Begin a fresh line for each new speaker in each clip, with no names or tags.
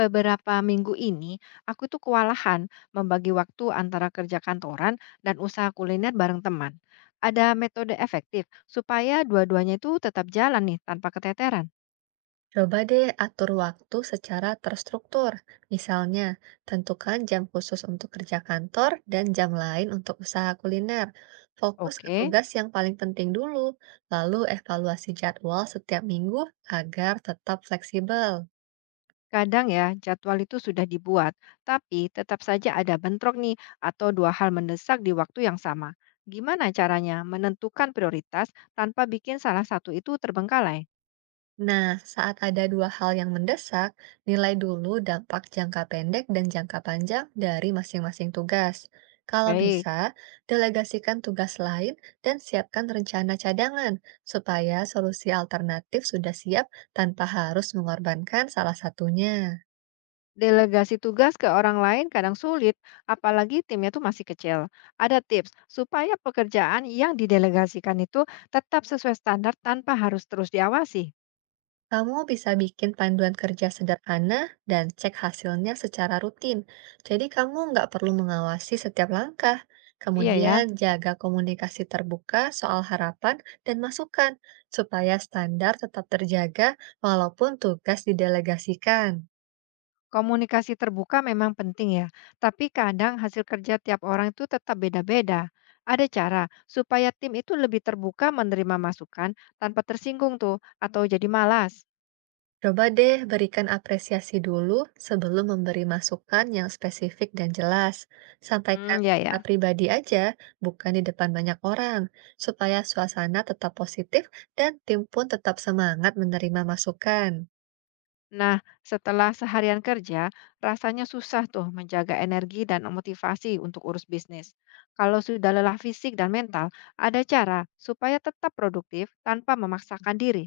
Beberapa minggu ini, aku tuh kewalahan membagi waktu antara kerja kantoran dan usaha kuliner bareng teman. Ada metode efektif supaya dua-duanya itu tetap jalan nih tanpa keteteran.
Coba deh atur waktu secara terstruktur. Misalnya, tentukan jam khusus untuk kerja kantor dan jam lain untuk usaha kuliner. Fokus ke
Oke,
tugas yang paling penting dulu, lalu evaluasi jadwal setiap minggu agar tetap fleksibel.
kadang ya jadwal itu sudah dibuat, tapi tetap saja ada bentrok nih atau dua hal mendesak di waktu yang sama. Gimana caranya menentukan prioritas tanpa bikin salah satu itu terbengkalai?
Nah, saat ada dua hal yang mendesak, nilai dulu dampak jangka pendek dan jangka panjang dari masing-masing tugas. Kalau
Baik.
bisa, delegasikan tugas lain dan siapkan rencana cadangan supaya solusi alternatif sudah siap tanpa harus mengorbankan salah satunya.
Delegasi tugas ke orang lain kadang sulit, apalagi timnya tuh masih kecil. Ada tips supaya pekerjaan yang didelegasikan itu tetap sesuai standar tanpa harus terus diawasi.
Kamu bisa bikin panduan kerja sederhana dan cek hasilnya secara rutin. Jadi kamu nggak perlu mengawasi setiap langkah.
Iya
Kemudian
ya,
jaga komunikasi terbuka soal harapan dan masukan supaya standar tetap terjaga walaupun tugas didelegasikan.
komunikasi terbuka memang penting ya, tapi kadang hasil kerja tiap orang itu tetap beda-beda. Ada cara supaya tim itu lebih terbuka menerima masukan tanpa tersinggung tuh atau jadi malas.
Coba deh berikan apresiasi dulu sebelum memberi masukan yang spesifik dan jelas. Sampaikan
Hmm, ya
secara
ya.
pribadi aja, bukan di depan banyak orang, supaya suasana tetap positif dan tim pun tetap semangat menerima masukan.
Nah, setelah seharian kerja, rasanya susah tuh menjaga energi dan motivasi untuk urus bisnis. Kalau sudah lelah fisik dan mental, ada cara supaya tetap produktif tanpa memaksakan diri.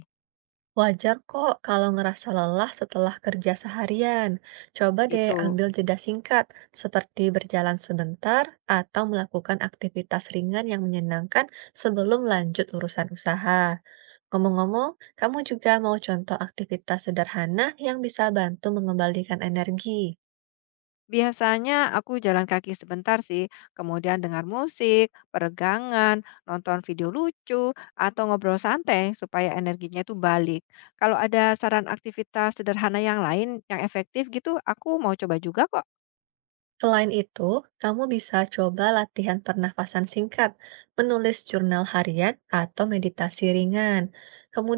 Wajar kok kalau ngerasa lelah setelah kerja seharian. Coba deh
Gitu.
ambil jeda singkat, seperti berjalan sebentar atau melakukan aktivitas ringan yang menyenangkan sebelum lanjut urusan usaha. Ngomong-ngomong, kamu juga mau contoh aktivitas sederhana yang bisa bantu mengembalikan energi.
Biasanya aku jalan kaki sebentar sih, kemudian dengar musik, peregangan, nonton video lucu, atau ngobrol santai supaya energinya tuh balik. Kalau ada saran aktivitas sederhana yang lain yang efektif gitu, aku mau coba juga kok.
Selain itu, kamu bisa coba latihan pernafasan singkat, menulis jurnal harian, atau meditasi ringan.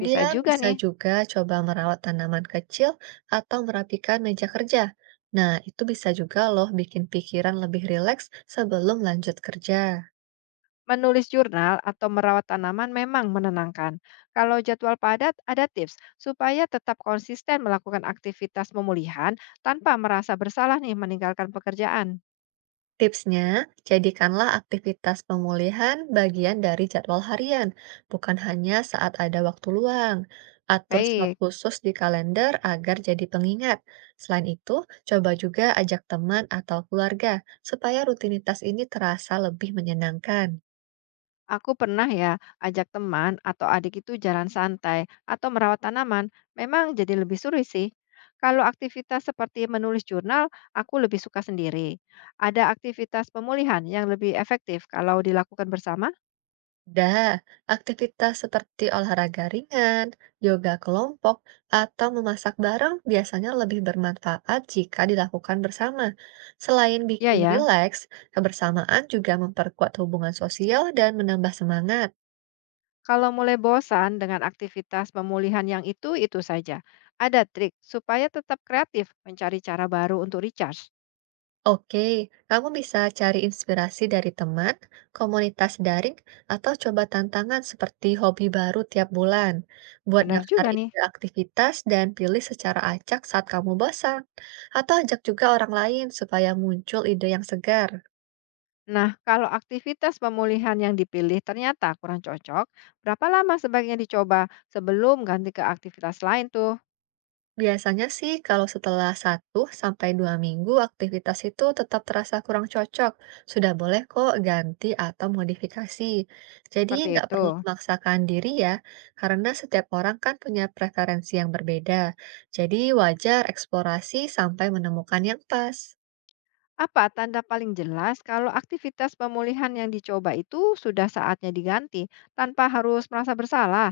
Bisa juga
bisa
nih.
juga coba merawat tanaman kecil atau merapikan meja kerja. Nah, itu bisa juga loh bikin pikiran lebih rileks sebelum lanjut kerja.
Menulis jurnal atau merawat tanaman memang menenangkan. Kalau jadwal padat, ada tips supaya tetap konsisten melakukan aktivitas pemulihan tanpa merasa bersalah nih meninggalkan pekerjaan.
Tipsnya, jadikanlah aktivitas pemulihan bagian dari jadwal harian, bukan hanya saat ada waktu luang. Atur slot
Baik,
khusus di kalender agar jadi pengingat. Selain itu, coba juga ajak teman atau keluarga supaya rutinitas ini terasa lebih menyenangkan.
aku pernah ya ajak teman atau adik itu jalan santai atau merawat tanaman, memang jadi lebih sulit sih. Kalau aktivitas seperti menulis jurnal, aku lebih suka sendiri. Ada aktivitas pemulihan yang lebih efektif kalau dilakukan bersama?
Dah, aktivitas seperti olahraga ringan, yoga kelompok, atau memasak bareng biasanya lebih bermanfaat jika dilakukan bersama. Selain
Ya
bikin
ya.
rileks, kebersamaan juga memperkuat hubungan sosial dan menambah semangat.
Kalau mulai bosan dengan aktivitas pemulihan yang itu-itu saja, ada trik supaya tetap kreatif mencari cara baru untuk recharge.
Oke, kamu bisa cari inspirasi dari teman, komunitas daring, atau coba tantangan seperti hobi baru tiap bulan. Buat
Benar
daftar
juga nih.
ide aktivitas dan pilih secara acak saat kamu bosan. Atau ajak juga orang lain supaya muncul ide yang segar.
Nah, kalau aktivitas pemulihan yang dipilih ternyata kurang cocok, berapa lama sebaiknya dicoba sebelum ganti ke aktivitas lain tuh?
Biasanya sih kalau setelah satu sampai 2 minggu aktivitas itu tetap terasa kurang cocok, sudah boleh kok ganti atau modifikasi. Jadi
Seperti
nggak
itu.
perlu memaksakan diri ya, karena setiap orang kan punya preferensi yang berbeda. Jadi wajar eksplorasi sampai menemukan yang pas.
Apa tanda paling jelas kalau aktivitas pemulihan yang dicoba itu sudah saatnya diganti tanpa harus merasa bersalah?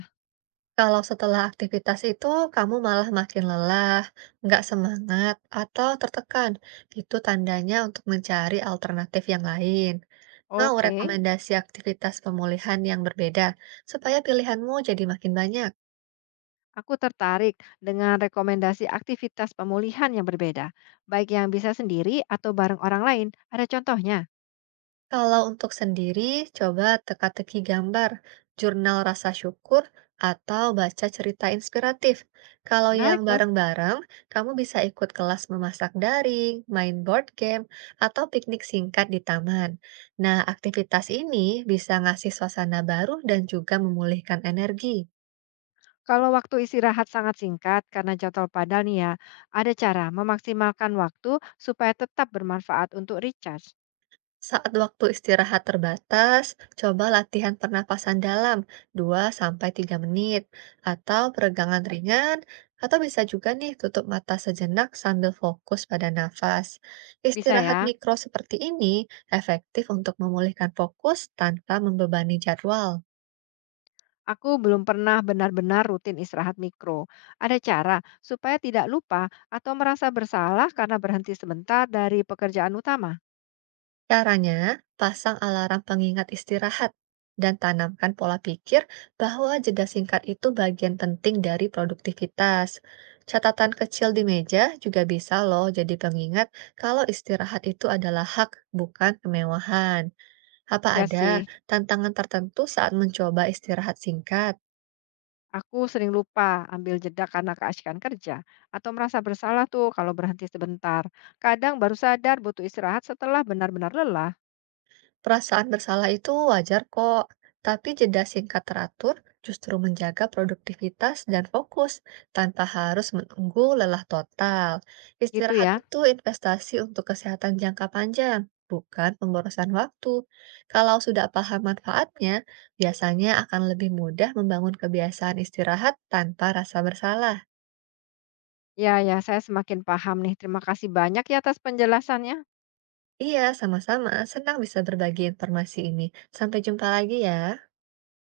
Kalau setelah aktivitas itu kamu malah makin lelah, nggak semangat, atau tertekan, itu tandanya untuk mencari alternatif yang lain. Mau
Oke.
rekomendasi aktivitas pemulihan yang berbeda supaya pilihanmu jadi makin banyak.
Aku tertarik dengan rekomendasi aktivitas pemulihan yang berbeda, baik yang bisa sendiri atau bareng orang lain. Ada contohnya?
Kalau untuk sendiri, coba teka-teki gambar, jurnal rasa syukur, atau baca cerita inspiratif. Kalau yang
Menarik tuh.
bareng-bareng, kamu bisa ikut kelas memasak daring, main board game, atau piknik singkat di taman. Nah, aktivitas ini bisa ngasih suasana baru dan juga memulihkan energi.
Kalau waktu istirahat sangat singkat karena jadwal padat nih ya, ada cara memaksimalkan waktu supaya tetap bermanfaat untuk recharge.
Saat waktu istirahat terbatas, coba latihan pernapasan dalam 2 sampai 3 menit, atau peregangan ringan, atau bisa juga nih tutup mata sejenak sambil fokus pada nafas.
Bisa
Istirahat
ya?
mikro seperti ini efektif untuk memulihkan fokus tanpa membebani jadwal.
Aku belum pernah benar-benar rutin istirahat mikro. Ada cara supaya tidak lupa atau merasa bersalah karena berhenti sebentar dari pekerjaan utama.
Caranya, pasang alarm pengingat istirahat dan tanamkan pola pikir bahwa jeda singkat itu bagian penting dari produktivitas. Catatan kecil di meja juga bisa loh jadi pengingat kalau istirahat itu adalah hak, bukan kemewahan. Apa
Ya
ada
sih.
tantangan tertentu saat mencoba istirahat singkat?
Aku sering lupa ambil jeda karena keasikan kerja atau merasa bersalah tuh kalau berhenti sebentar. Kadang baru sadar butuh istirahat setelah benar-benar lelah,
Perasaan bersalah itu wajar kok, tapi jeda singkat teratur justru menjaga produktivitas dan fokus tanpa harus menunggu lelah total.
gitu
Istirahat
ya.
itu investasi untuk kesehatan jangka panjang, bukan pemborosan waktu. Kalau sudah paham manfaatnya, biasanya akan lebih mudah membangun kebiasaan istirahat tanpa rasa bersalah.
Ya, ya, saya semakin paham nih. Terima kasih banyak ya atas penjelasannya.
Iya, sama-sama. Senang bisa berbagi informasi ini. Sampai jumpa lagi ya.